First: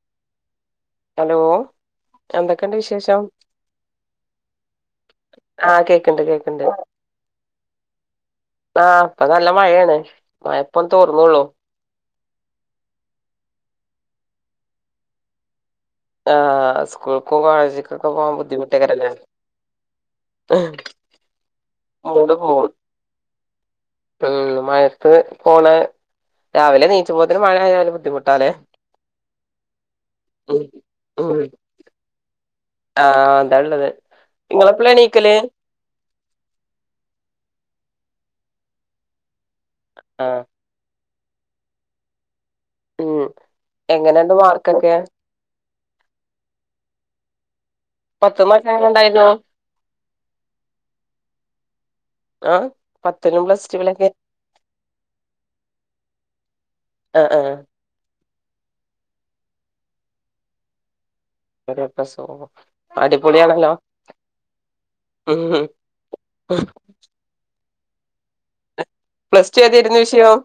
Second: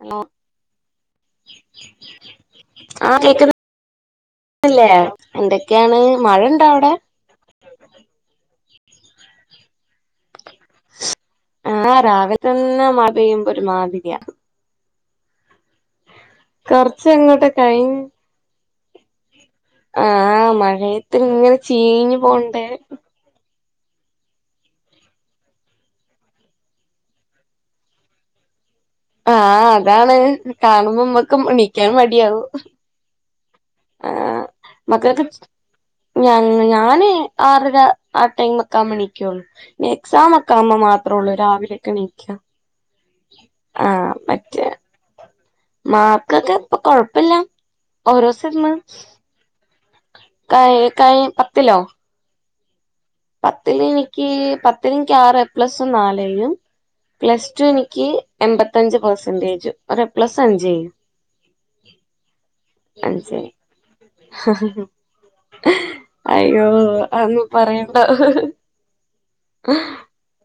അം [unintelligible] hello എന്തൊക്കെയണ്ട് വിശേഷം ല്ലേ ആഹ് എന്തൊക്കെയാണ് കേക്കണ്ട് മഴ കേക്കണ്ട് ഇണ്ടോ അവിടെ ആഹ് ഇപ്പാ നല്ല മഴയാണ്. മഴ ഇപ്പൊ തോരു- ആഹ് രാവിലെതന്നെ മഴ പെയ്യുമ്പോ ഒരു മാതിരിയാ. ആഹ് കൊറച്ച് സ്കൂൾക്കും അങ്ങോട്ട് കോളേജിക്കുംക്കെ പോവാൻ ബുദ്ധിുട്ടക്കല്ല ആ മഴയത്തി ഇങ്ങനെ ചീഞ്ഞ മൂട് പോണ്ടേ പോവും ഉം മയത്ത് പോണ രാവിലെ നീച്ച പോതിന് മഴ ആയാല് ബുദ്ധിമുട്ടല്ലേ ആ അതാണ് കാണുമ്പോ മ്മക്ക് നിക്കാനും മടിയാവോ ആ ആ മക്കളൊക്കെ ഞ ഞാന് ആറര ആ ടൈമ ഒക്കെ ആുമ്പോ നീക്കുള്ളൂ ഇ എക്സാം ആഹ് ഒക്കെ ആമ്പ മാത്രേ ഉള്ളൂ രാവിലെ ഒക്കെ എണീക്ക ഉം എങ്ങനെയണ്ട് മറ്റേ മാർക്കൊക്കെ മാർക്കൊക്കെ ഇപ്പൊ കൊഴപ്പില്ല ഓരോ പത്ത്ന്നൊക്കെ സിനമ എങ്ങനെണ്ടായിരുന്നു കായ കായ പത്തിലോ ആ പത്തി എനിക്ക് പത്തി എനിക്ക് ആറ് പ്ലസും നാലും ആഹ് പ്ലസ് ആഹ് ടു എനിക്ക് എൺമ്പത്തഞ്ച് പെർസെന്റേജ് ഒ പ്ലസ് അഞ്ച് എ യും [unintelligible] അഞ്ചേയും അടിപൊളിയാണല്ലോ ഉം അയ്യോ അന്ന് പറയണ്ട പ്ലസ് ടു ഏതരുന്നു വിഷയം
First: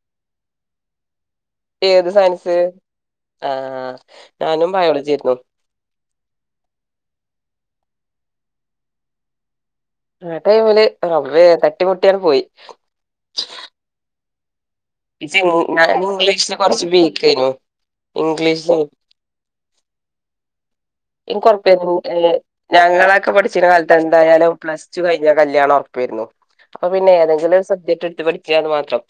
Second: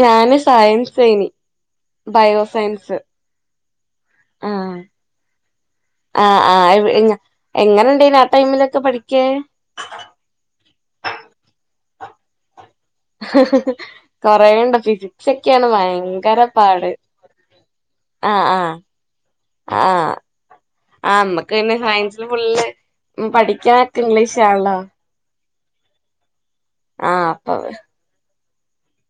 ഞാന് സയൻസേനി ഏത് സയൻസ് ബയോസയൻസ് ആഹ് ഞാനും ബയോളജിയര്ന്നു ആ ആ എങ്ങനെ ഇണ്ടേന ആ ടൈമിലൊക്കെ പഠിക്ക ആ ടൈമല് റവേ തട്ടിമുട്ടിയാന് പോയി കൊറേണ്ട് ഫിസിക്സ് ഇത് ഒക്കെയാണ് ഞാൻ ഭയങ്കര ഇംഗ്ലീഷില് കൊറച്ച് പാട് വീക്കേനു ആഹ് ഇംഗ്ലീഷ ആഹ് ആഹ് ആഹ് ഇനി നമ്മക്ക് കൊറ പേര പിന്നെ സയൻസില് ഫുള്ള് ഞങ്ങളൊക്കെ പഠിച്ചിന്ന കാലത്ത് പഠിക്കാനൊക്കെ എന്തായാല ഇംഗ്ലീഷാണല്ലോ പ്ലസ് ടു കഴിഞ്ഞ കല്യാണം ഉറപ്പരുന്നു അപ്പൊ പിന്നെ ആഹ് അപ്പൊ ഏതെങ്കിലും ഒരു സബ്ജക്ട് എടുത്ത് പഠിച്ച മാത്രം [inaudible]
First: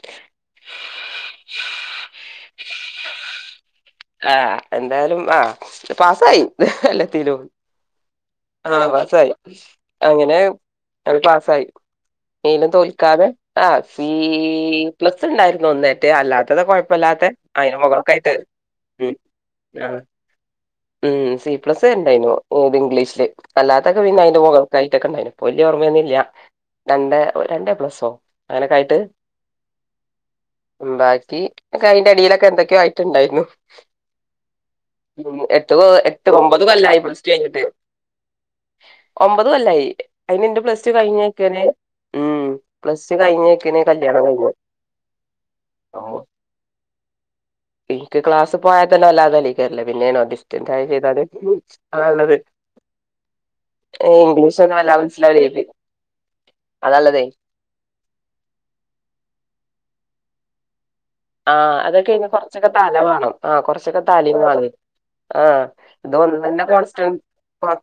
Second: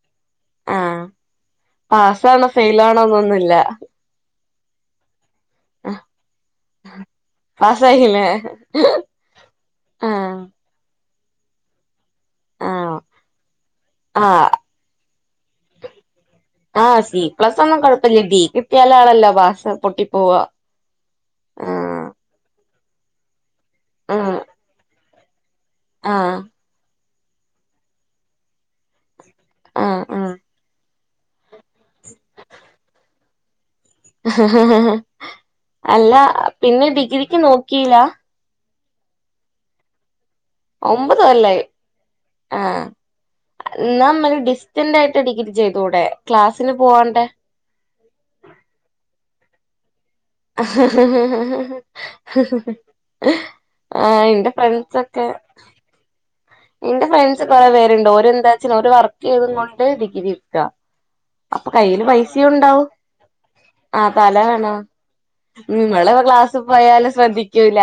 പാസ് ആണോ ഫെൽ ആണോന്നൊന്നില്ല ആഹ് എന്തായാലും ആ പാസായി അല്ലാത്തിലും പാസ്സായില്ലേ ആ പസായി അങ്ങനെ ആഹ് അ പാസായി എയ്ലും ആഹ് തോൽക്കാതെ ആ സി ആഹ് പ്ലസ് ഉണ്ടായിരുന്നു ഒന്നേറ്റെ അല്ലാത്തത് കൊഴപ്പല്ലാത്ത പ്ലസൊന്നും കുഴപ്പല്ല ഡീ കിത്തിയാലാണല്ലോ പാസ് ആ പൊട്ടി പോവാ ഉം സി പ്ലസ് ആഹ് ഉണ്ടായിരുന്നു ഇത് ഇംഗ്ലീഷില് അല്ലാത്തൊക്കെ പിന്നെ ആഹ് അതിന്റെ മുകള്ക്കായിട്ടൊക്കെ ഉണ്ടായിരുന്നു വല്യ ഓർമ്മയൊന്ന ഇല്ല രണ്ട രണ്ടേ പ്ലസോ അങ്ങനൊക്കെ ആയിട്ട് ആ ആ ഉ ബാക്കി അന്റെ അടിയിലൊക്കെ എന്തൊക്കെയ ആയിട്ട്ണ്ടായിരുന്നു എട്ട് അല്ല എട്ട് ഒമ്പത് പിന്നെ കൊല്ലായി പ്ലസ് ടു ഡിഗ്രിക്ക് കഴിഞ്ഞിട്ട് നോക്കിലാ ഒമ്പത് കൊല്ലായി അയിന് ഇന്റെ പ്ലസ് ടു കഴിഞ്ഞക്കന്നെ ആ കല്യാണം എന്നാ ഡിസ്റ്റന്റായിട്ട് ഡിഗ്രി ചെയ്തൂടെ കഴിഞ്ഞു ക്ലാസ്സിന് പോവാ ണ്ടേ എനിക്ക് ക്ലാസ് പോവാ തന്നെ വല്ലാതെ അല്ല പിന്നെ ഡിസ്റ്റന്റ് ആയി ചെയ്താല് നല്ലത് ആഹ് എന്റെ ഇംഗ്ലീഷ് ഒന്നും വല്ലാ മനസിലാവൂലെ ഇന്റെ ഫ്രണ്ട്സ് കൊറേ പേരുണ്ട്. ഓരെന്താ വച്ച് ണ് വർക്ക് ചെയ്തും കൊണ്ട് ഡിഗ്രിട്ക്കാ ആഹ് അതൊക്കെ അയ്ന് കൊറച്ചൊക്കെ തല വാണം. ആഹ് കൊറച്ചൊക്കെ ആ തലിം തല വാണേ വേണം ആഹ് ഉം ഇവള് ക്ലാസ് ഇതോന്നന്നേ പോയാല് കോൺസ്ട്രൻ പോ ശ്രദ്ധിക്കൂല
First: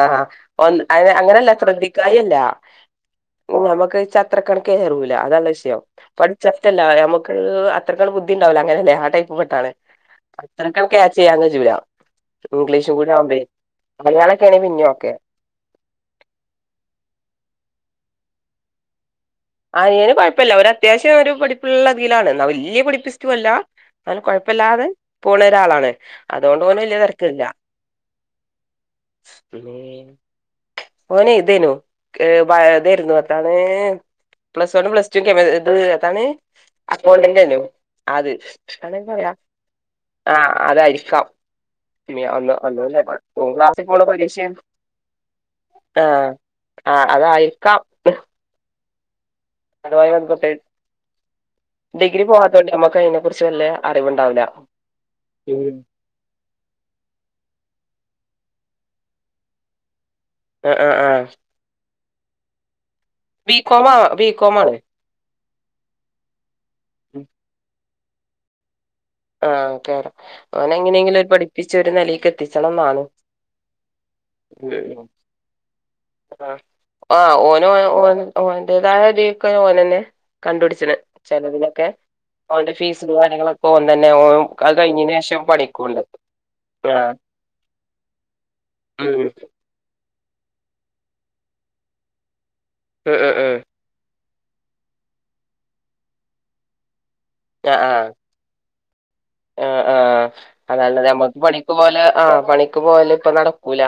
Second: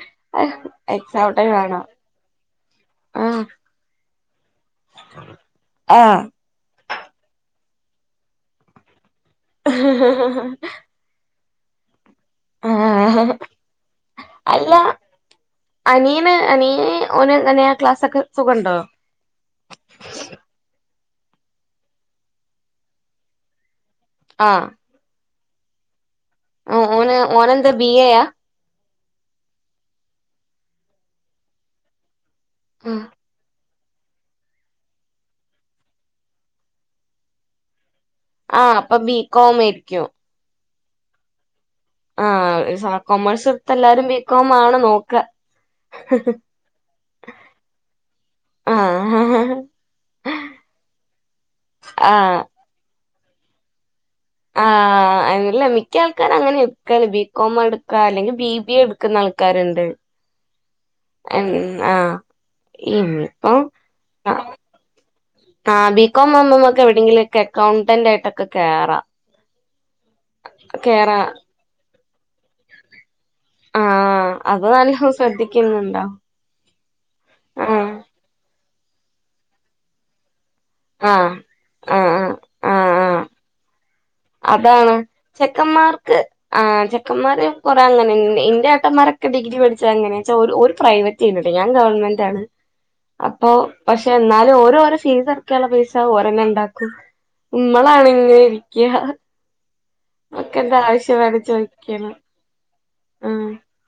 ആഹ് ഒന്ന് അത് എക്സാം അങ്ങനല്ല ടൈം സ്ര ആണോ ദ്ധിക്കായിയല്ലാ ആഹ് നമക്ക് ച്ചത്ര കണക്കേറൂലാ. അതല്ല വിഷ്യോം. ആഹ് പഠിച്ചത്തല്ല നമക്ക് ഹ് അത്രക്കങ്ട്ട് ബുദ്ധിണ്ടാവൂലാ അങ്ങനെയല്ല. ആ ടൈപ്പ് പെട്ടാണ്. അത്രക്ക ക്യാച്ചെയ്യാ കജൂലാ ഇംഗ്ലീഷും കൂടി ആഹ് ആവുമ്പേ മലയാളൊക്കാണെങ്കി അല്ല പിന്നേം ഓക്കെ. അനിയന് അനിയന് ഓന് അനേ ആ ക്ലാസൊക്കെ സുഖണ്ടോ? അനിയന് കൊഴപ്പല്ല. ഒരത്യാവശ്യൊരു പഠിപ്പുള്ളതിലാണ്. ന്നാ വല്ല്യ പഠിപ്പിസ്റ്റും അല്ലാ ന്നാലും ആഹ് കൊഴപ്പല്ലാതെ പോണൊരാളാണ്. അതോണ്ടോന് വല്ല്യ ഓന് തെര്ക്കില്ല ഓനെന്താ ബി എയാ ഇമ്മേ ഓനെ ഇതേനു. ഏഹ് വഴ് ഇതേര്ന്നു എത്താണ് പ്ലസ് വണ്ണും പ്ലസ് ടൂം കെമ് ഇത് എതാണ് അക്കൗണ്ടൻ്റെനു അത് ആഹ് അപ്പൊ [unintelligible] ബികോം ആയിരിക്കും ആഹ് അതായിര്ക്കാം. ഇനി അന്ന് ആഹ് [unintelligible] കൊമേഴ്സ് ഓൻ എടുത്ത ക്ലാസ്സ് പോണ എല്ലാരും ബികോം പരീഷയാണ്. ആണ് നോക്ക ആഹ് ആഹ് അതായിര്ക്കാം. ആഹ് അധവാ [unintelligible] ഡിഗ്രി ആഹ് പോവാത്തോണ്ട് ഞമ്മക്ക് അയിനെക്കുറിച്ച് വല്ല്യ ആഹ് അല്ല മിക്ക ആൾക്കാരും അങ്ങനേ [unintelligible] ബീക്കോമെട് ക്കാ അല്ലെങ്കി ബിബിഎ എടുക്കുന്നാൾക്കാര്ണ്ട്. ആ ആ ആ എൻ ആഹ് ഇവിട് ഇപ്പം ബികോം ആഹ് ബികോം ആണ് ആഹ് ബീകോം ആവുമ്പൊ ഇമ്മക്ക് എവിടേങ്കിലൊക്കെ എക്കൗണ്ടന്റ് ആയിട്ടൊക്കെ കേറാം. ആഹ് കേറാം കേറാ ഓനെയെങ്ങനെങ്കിലും ഒരു പഠിപ്പിച്ച് ഒര് നെലേക്കെത്തിച്ചണന്നാണ്. ആഹ് അത് നല്ലോം ശ്രദ്ധിക്കുന്നുണ്ടോ ആഹ് ഓന് ആഹ് ഓ ഓൻ [unintelligible] ഉപയോഗിക്കാനു ഓനെന്നേ കണ്ടുപിടിച്ചണ് ആഹ് ചെലവിനൊക്കെ ആഹ് ആഹ് ഓന്റെ ആഹ് ഫീസും ആഹ് കാര്യങ്ങളൊക്കെ ഓൻ തന്നെ ഓൻ അത് അതാണ് കഴിഞ്ഞതിന് ശേഷം പണിക്കൂണ്ട് ചെക്കന്മാർക്ക് ആഹ് ചെക്കന്മാര് കൊറേ അങ്ങനെ ഇണ്ട് ഇന്റെ ഏട്ടന്മാരെ ഉം ക്കെ ഡിഗ്രി പഠിച്ചതങ്ങനെയാച്ചാ ഓര് ഓര് പ്രൈവറ്റെയ്‌നിയ്ട്ടോ ഞാൻ ഗവൺമെന്റ് ആണ് ഉം ഉം അപ്പൊ ഉം പഷേ എന്നാലും ഓരോരെ ഫീസടക്കാള്ള പൈസ ഓരന്നെണ്ടാക്കും ആഹ് ആഹ് ഇമ്മളാണെങ്കി ആഹ് ആഹ് എന്താ അതാണ് ആവശ്യം നമ്മക്ക് വേണേ പണിക്ക് പോല് ചോദിക്കാണ് ആഹ് പണിക്ക് പോല് ഇപ്പ നടക്കൂല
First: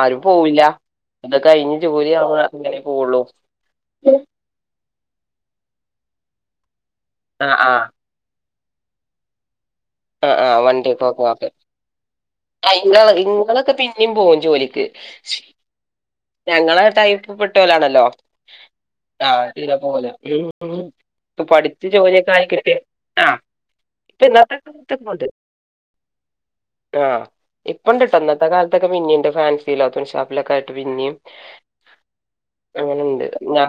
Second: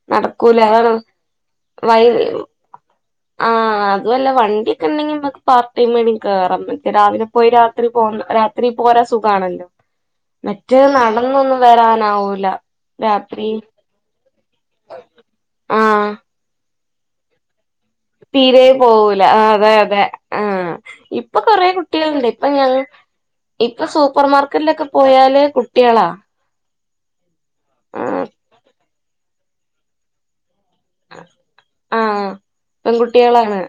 ആരും നടക്കൂലാ അതാണ്. അത് കഴിഞ്ഞ് വൈ ജോലി ആവാ അങ്ങനേ പോവുള്ളു ആഹ് അതുവല്ലാ വണ്ടിക്കെണ്ടെങ്കി ഇമ്മക്ക് പാർട്ട് ടൈം ഏടേം കേറാൻ പറ്റ് രാവിലെ പോയി ആഹ് ആഹ് രാത്രി പോന്ന് രാത്രി പോരാൻ സുഖാണല്ലോ ആഹ് ആഹ് മറ്റേ വണ്ടിപ്പോ ഓക്കെ നടന്നൊന്നും വരാനാവൂല അയ് ഇങ്ങള് രാത്രി ഇങ്ങളൊക്കെ പിന്നെയും പോം ജോലിക്ക് ഷ് ആഹ് ഞങ്ങളെ ടൈപ്പ്പ്പെട്ടോലാണല്ലോ തോ തീരെ പോവൂല താ ആഹ് അതെ തീലെ അതെ പോല ആഹ് [unintelligible] ഇപ്പൊ പ്പൊ കൊറേ പഠിച്ച് കുട്ടികളുണ്ട് ജോലിയൊക്കായി ഇപ്പൊ കിട്ടി ഞങ്ങ ആ ഇപ്പൊ സൂപ്പർമാർക്കറ്റിലൊക്കെ പോയാല് കുട്ട്യോളാ ആ ഇപ്പണ്ട്ട്ടോ. ഇന്നത്തെ കാലത്തൊക്കെ പിന്നിണ്ട് ഫാൻസീലോ തുണിഷാപ്പിലൊക്കായിട്ട് പിൻ ആ അങ്ങനണ്ട് ഞാ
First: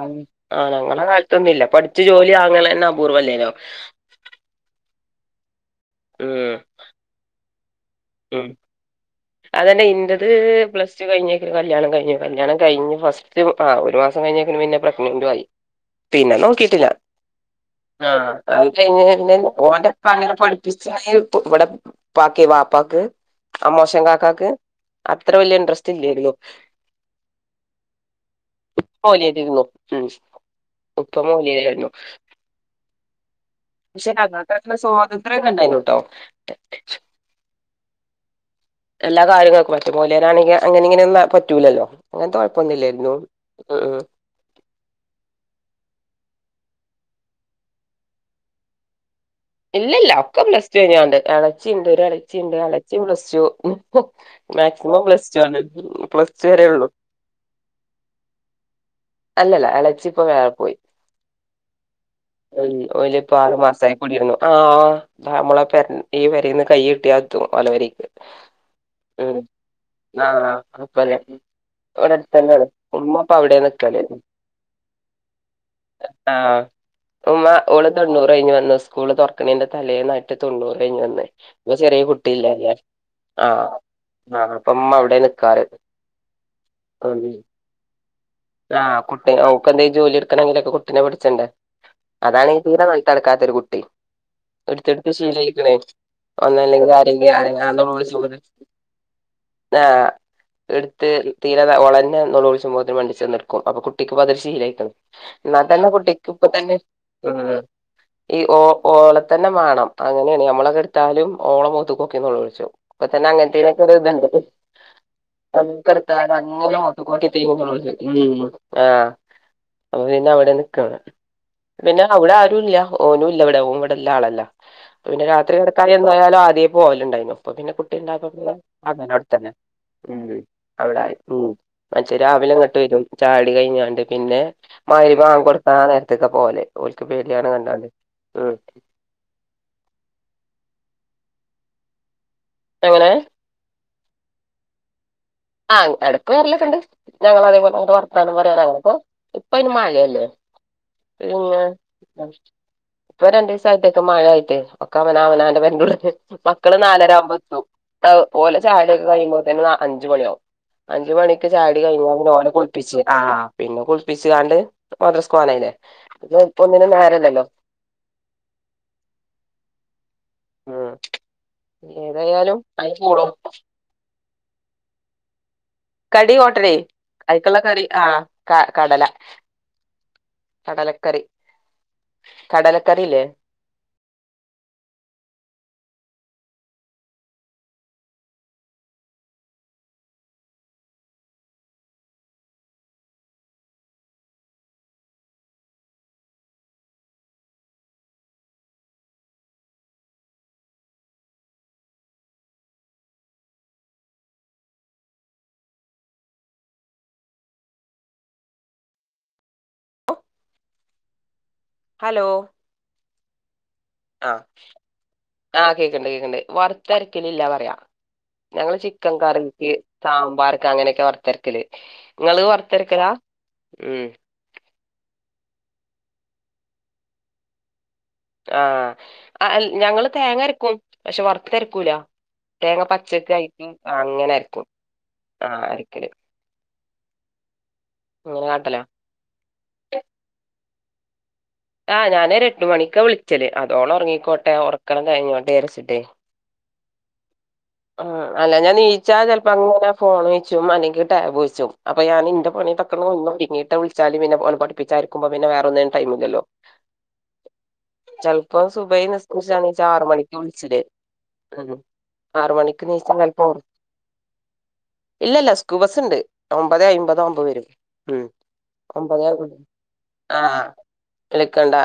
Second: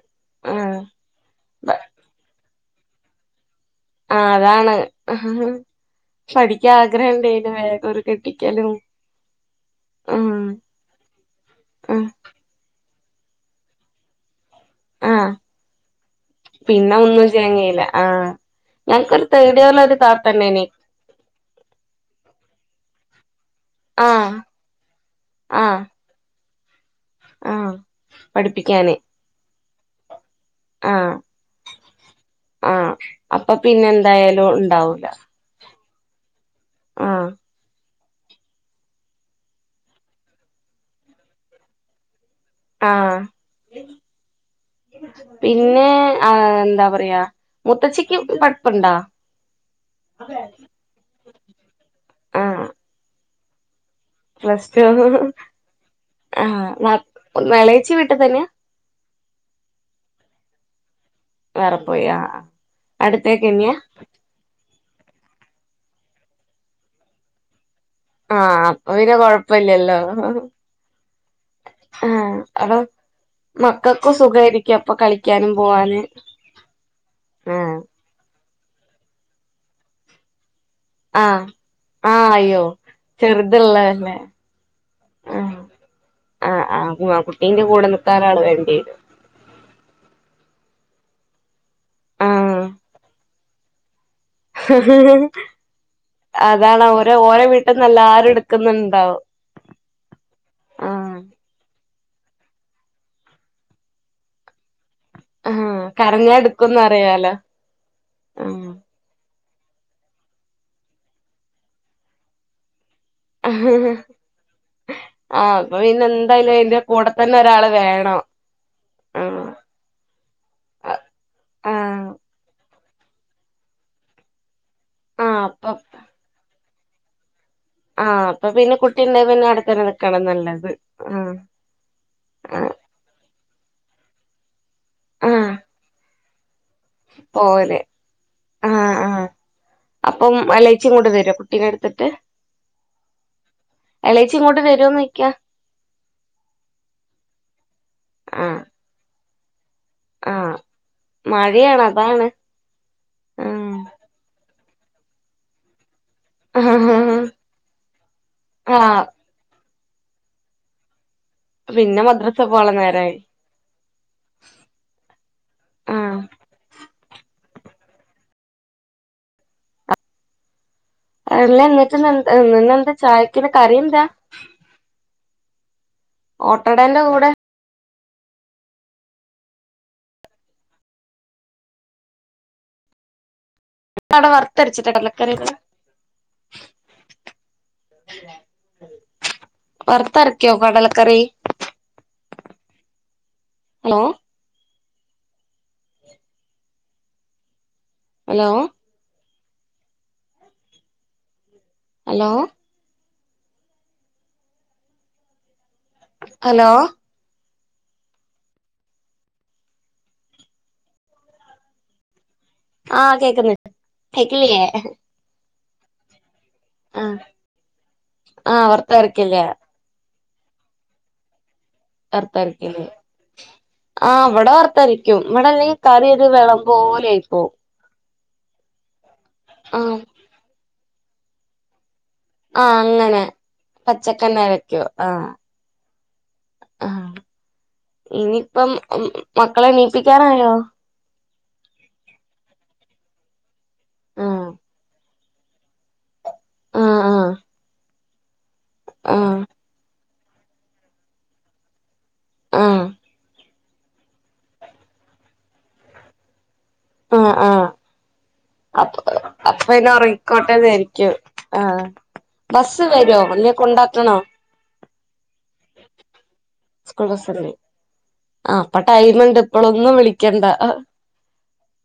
ആ ആഹ് ഞങ്ങളെ കാലത്തൊന്നുല്ല പഠിച്ച് ജോലി വാങ്ങ്ണെ ന്നപൂർവല്ലേന്നോ ആ അതാണ് ഉം പഠിക്കാഗ്രഹണ്ടെയ്നു വേ ഉം കെട്ടിക്കലും അതന്നെ ഇന്റത് ആഹ് പ്ലസ് ടു കഴിഞ്ഞേക്ന് കല്യാണം ആഹ് കഴിഞ്ഞു. കല്യാണം കഴിഞ്ഞു ഫസ് റ്റ് ആ ഒരു മാസം കഴിഞ്ഞേക്കിന് പിന്നെ പ്രെഗ്നന്റു ആഹ് ആയി. പിന്നെ നോക്കീട്ടില്ല. പിന്നെ ഒന്നും ചങ്ങയില്ല ആ ആഹ് അഹ് ഞങ്ങക്കൊരു കഴിഞ്ഞെതെന്നെ തേർഡ് ഇയറിൽ ഒരു ഓന്റെപ്പങ്ങനെ താത്തണ്ടേനി പഠിപ്പിസ്റ്റായി ഇവിടെ പ്പാക്കെ പ്പാക്ക് അമോശൻ ആഹ് കാക്കാക്ക് അത്ര വല്ല്യ ആഹ് ഇൻഡ്രസ്റ്റ് ഇല്ല്യാര്ന്നു. ആഹ് പഠിപ്പിക്കാന് മോലേരെരുന്നു ഉം. ആഹ് ഉപ്പ മോലേരെരുന്നു. ആഹ് അപ്പൊ പിന്നെ ക്ഷെ എന്തായാലും ഞങ്ങക്കൊക്കെ ഉണ്ടാവൂല സ്വാതന്ത്ര്യം ഒക്കെണ്ടായിന്നുട്ടോ. ആഹ് എല്ലാ കാര്യങ്ങക്കും പറ്റും മൊലേരാണെങ്കി അങ്ങനിങ്ങനെ ഒന്നും താ പറ്റൂലല്ലോ. അങ്ങനത്തെ കൊഴപ്പൊന്നുല്ലായിരുന്നു ആഹ് ഉം ഉം. പിന്നെ ആ എന്താപറയാ മുത്തച്ചിക്ക് പഠിപ്പ്ണ്ടാ? ഇല്ലല്ല ഒക്കെ പ്ലസ് ടു കയിഞ്ഞാണ്ട്. ഇളച്ചി ഉണ്ട് ഒരഇളച്ചിണ്ട് ആഹ് ഇളച്ചി plus two. Maximum plus two ആണ്. പ്ലസ് ടു വര ഉള്ളു. ആഹ് എളേച്ചി വീട്ടി തന്നെയാ അല്ലല്ല എളച്ചിപ്പൊ വേറെ പോയി. വേറെ പോയി ആ ഓൽ ഇപ്പ ആറു അടുത്തേക്കന്നെയാ മാസയികൂടിരുന്നു. ആ ആ. നമ്മളെ പേ ഈപേരെന്ന് കയ് നീട്ടിയാത്തും. ഓലെ പെരേയ്ക്. ആഹ് അപ്പൊ പിന്നെ ഉം കൊഴപ്പല്ലല്ലോ ആ ആ അപ്പലെ. ഇവിടെ ആഹ് അടുതന്നെണ് അപ്പൊ ഉമ്മപ്പ അവിടാനിക്ക. ൽ മക്കൾക്കും സുഖായിരിക്കും അപ്പൊ കളിക്കാനും പോവാന് ആഹ ഉമ്മ ആഹ് ഓള് തോന്നൂറ് കഴിഞ് വന്നു ഉസ്കൂള്. തുറക്കണെന്റെ തലേനായിട്ട് തൊണുർകഴിഞ്ഞ് വന്നേ. ആഹ് ഇപ്പൊ ചെറിയ കുട്ടി അയ്യോ ഇളലെ. ആഹ് ചെറുതുള്ളതല്ലേ ആ അപ്പം മ്മാ അവിടെ ആഹ് നിക്കാറ്. ആഹ് ആ് കുട്ടീന്റെ കൂടെനി ആ കുട്ടി ഓൾക്ക് എന്തേലും ജോലി എടുക്കണെങ്കിലൊക്കെ കുട്ടി. കുട്ടിനെ പിടിച്ചണ്ടെ അതാണ് ആഹ് തീരെ നെലത്ത്ക്കാത്തൊരു കുട്ടിം. ഇടുത്തടുത്ത് സ്വീലായിക്കണേ. അതാണ് ഒന്നല്ലെങ്കിൽ ഓരോ ആരെങ്കും ഓരോ വീട്ടിൽന്ന് എല്ലാരും അനങ്ങാടെ. എടുക്കുന്നുണ്ടാവും ആ എടുത്ത് ആഹ് തീരെ ഒളന നേലോളിച്ചുപ്പത്തേ മണ്ടിചെന്നെടുക്കും അപ്പ കുട്ടിക്ക്പതൊരു ശീലായിക്കണ്. എന്നാൽ ആഹ് തന്നെ കുട്ടിക്ക് കരഞ്ഞാ ഇപ്പ തന്നെ എടുക്കുംന്ന് ഉ അറിയാലോ ഈ ഓ ഓ. തന്നെ മാണം അങ്ങനെയാണ് മ്മളൊക്കെ എടുത്താലും. ഓളമൊത്തെക്കോക്കി നേലോള്ളിച്ചും. ഇപ്പംതനെ അങ്ങനത്തെനൊക്കെ ആഹ് ഒരു ഇതിണ്ട്‌. [unintelligible] ആഹ് അപ്പൊ പിന്നെ എന്തായാലും അയിന്റെ മോത്ത് കൂടെ കോകി തന്നെ ഒരാള് വേണം മ്മ് ആ. ആഹ് അപ്പൊ പിന്നെ അവിടെ നിക്കണെ പിന്നെ ആഹ് അവിടെ ആരുല്ല. ഓനും ഇല്ല ഇവിടെ ഓൻ ഇവിടെ ഇള്ള ആളല്ല. പിന്നെ ആഹ് രാത്രി അപ്പൊ കിടക്കാനെന്തായാലും ആദ്യേ പോവലണ്ടേയ്നു. അപ്പ പിന്നെ ആഹ് കുട്ടിണ്ടായപ്പ അപ്പൊ പിന്നെ കുട്ടിയുണ്ടെ പിന്നെ അവിടെത്തന്നെ. ഉ നിക്കണ നല്ലത് അവിടായി ആഹ് മറ്റേത് രാവിലെ ആഹ് ഇങ്ങട്ട് വരും. ചായോടി കഴിഞ്ഞാണ്ട്. പിന്നെ മരിബി ഭാഖ്കൊടുക്കാൻ. നേരത്തൊക്കെ പോവല്. ഓൽക്ക് പേടിയാണ് പോവല് കണ്ടാണ്ട് ഉം ആഹ ആ അപ്പം എള ച്ചി ങ്ങട്ട് വേരൊ കുട്ടിനെഎടുത്തിട്ട്. എങ്ങനെ. എളേച്ചി ഇങ്ങോട്ട് വരൊന്ന് ചോ ആഹ എടുക്ക് വെരലൊക്കെണ്ട്. ഞങ്ങള അതേപോലെ അങ്ങട്ട് വർത്താനം ആഹ് പറയനങ്ങാടൊകും. ഇപ്പയിൻ മഴയല്ലേ. ആഹ് പിനെ മഴയാണ് അതാണ് ഇപ്പൊ ആഹ് രണ്ടീസായിട്ടൊക്കെ മഴ ആയിട്ടേ. ഒക്ക അവന അവനാന്റെ പേരെന്റെ ഉള്ളിലനേ മക്കള് ആഹ് നാലരാവുമ്പോഎത്തും ഓലെ ആഹ് ചായുടിയൊക്കെ കഴിയുമ്പോത്തനെ നാല്. അഞ്ച്അ മണിയാവും അ. മണിക്ക് ചായുടി പിന്നെ കഴിഞ്ഞ മദ്രസ ഓലെ പോവാള്ള കുളിപ്പിച്ച് ആ നേരായി പിന്നെ കുളിപ്പിചങ്ങാണ്ട് മദ്രസ്കോവാനായിലെ. ആഹ് ഇപ്പോ ഒന്നിനും നേരല്ലലോ. ഉം അല്ല ന്നിട്ട്ഇന്നെന്ത ഏതായാലും ഇന്ന് അയി എന്താ കൂടും ചായക്കിന് കറി എന്താ. കടി ഓട്ടടെ ഓട്ടടേന്റെ കൂടെ അയിക്കുള്ള കറി ആഹ ക കടല. കടലക്കറി കടലക്കറില്ലേ? ഇതവിടെ വറത്തരിച്ചിട്ട കടലക്കറി. വറുത്തരയ്ക്കോ കടലക്കറി. Hello? Hello? Hello? Hello? Hello ആഹ് കേക്ന്ന്ണ്ട് കേക്ക്ല്യേ ആഹ് കേക്കണ്ട് കേക്കണ്ട് വറുത്തരക്കലില്ലാ പറയാ ആഹ് ഞങ്ങള് ചിക്കൻ വറുത്തരക്കില്ലേ കറിക്ക് സാമ്പാർക്ക് അങ്ങനെയൊക്കെ വർത്തരക്കല് വർത്തരക്കല് ഉം ആഹ് വട വർത്തരക്കും ഉം ഇവടെ അല്ലങ്കി കറി ഒരു വെള്ളംപോലെ ആയിപ്പോഉം ആഹ് ഞങ്ങള് തേങ്ങ അരക്കും പക്ഷെ വറത്തരക്കൂല ആഹ് തേങ്ങ അങ്ങനെ പച്ചക്ക് അയിക്കും അങ്ങനെ അരക്കും ആഹ് അരക്കല് ആഹ് അങ്ങനെ ഇനിപ്പം കാട്ടലാ മക്കളെ നീപ്പിക്കാനായോ ആഹ് ഞാന് ഒരു എട്ട് മണിക്കാ വിളിച്ചല് അതോളം ആഹ് ഒറങ്ങിക്കോട്ടെ ഉറക്കണം കഴിഞ്ഞോട്ടേരായിച്ചിട്ടേ ആഹ് ആഹ് ആഹ് അല്ലാഞ്ഞ നീച്ചാ ആഹ് ചെലപ്പോ അങ്ങനെ ഫോൺ യിച്ചും അല്ലെങ്കി ടാബ് യിച്ചും അപ്പൊ ഞാന് ന്റെ പണി ആഹ് തക്കാ ഒന്ന് ഒരുങ്ങീട്ട് വിളിച്ചാല് പിന്നെ ഓലെ പഠിപ്പിച്ചായിരിക്ക്മ്പോ പിന്നെ വേറെ ഒനിന്നും ടൈംല്ലല്ലോ ആഹ് ആഹ് സുബഹി അത് നിസ്കരിച്ചാണീച്ചാ പിന്നെ ആറ് മണിക്ക് ഉറങ്ങിക്കോട്ടെന്ന് വിളിച്ചില് ആയിരിക്കും ഉം ആഹ് ആറ് മണിക്ക് ബസ്സ് നീച്ചാ വരോ ചെലപ്പോ അല്ലേ കൊണ്ടാക്കണോ ഇല്ലല്ല സ്കൂൾബസുണ്ട് ഒമ്പതെ സ്കൂൾ അയിമ്പത് ആവുമ്പോ ബസ്സുണ്ട് വരും മം ആ അപ്പൊ ഒമ്പത് ടൈമുണ്ട് ഇപ്പോളൊന്നും വിളിക്കണ്ട ആഹ് വിളിക്കണ്ടാ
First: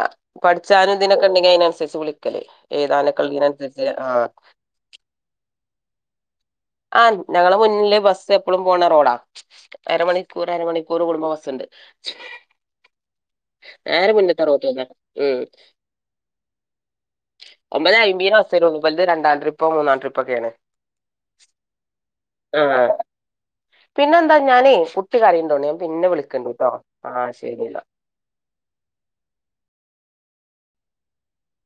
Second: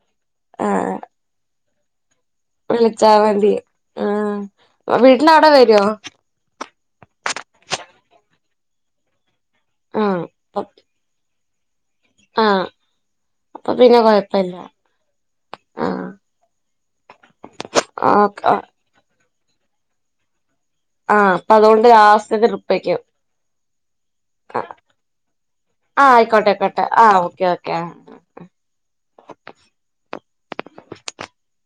ആ പഠിച്ചാനും ഇതിനൊക്കെ ഉണ്ടെങ്കിൽ അതിനനുസരിച്ച് വിളിക്കും ക്കല് വിളിച്ചാ എഴുതാനൊക്കെ ഉള്ളേന് മതി അനുസരിച്ച് ആ ആഹ് വീട്ടിന്റെ അവിടെ വരുവോ ആഹ് ഞങ്ങള മുന്നില് ബസ്സ് എപ്പളും പോണ റോഡാ ആ അരമണിക്കൂർ അരമണിക്കൂർ കൂടുംബ ബസ്ണ്ട്. ആഹ് അപ്പൊ പി നേര മുന്ന്ത്തെ റോഡന്നെ ഉം. ഒമ്പതെ അയിബെന ഓക്കെ ബസ്സ് വരോള്ളു ഇവൽത് രണ്ടാം ട്രിപ്പോ മൂന്നാം ട്രിപ്പ്‌ ഒക്കെ ആണ്. ആഹ് അതോൻ ണ്ട് ലാസ്റ്റ് ത്തെ ട്രിപ്പ് ആയിക്കും. പിന്നെ എന്താ ഞാനേ കുട്ടി കരയിണ്ടോണ് ഞാൻ ആ പിന്നെ ആയിക്കോട്ടെ വിളിക്കണ്ട് ട്ടോ ആയിക്കോട്ടെ ആ ആഹ് ഓക്കെ ശരി ഓക്കെ ന്നാ. [inaudible] ആ [unintelligible]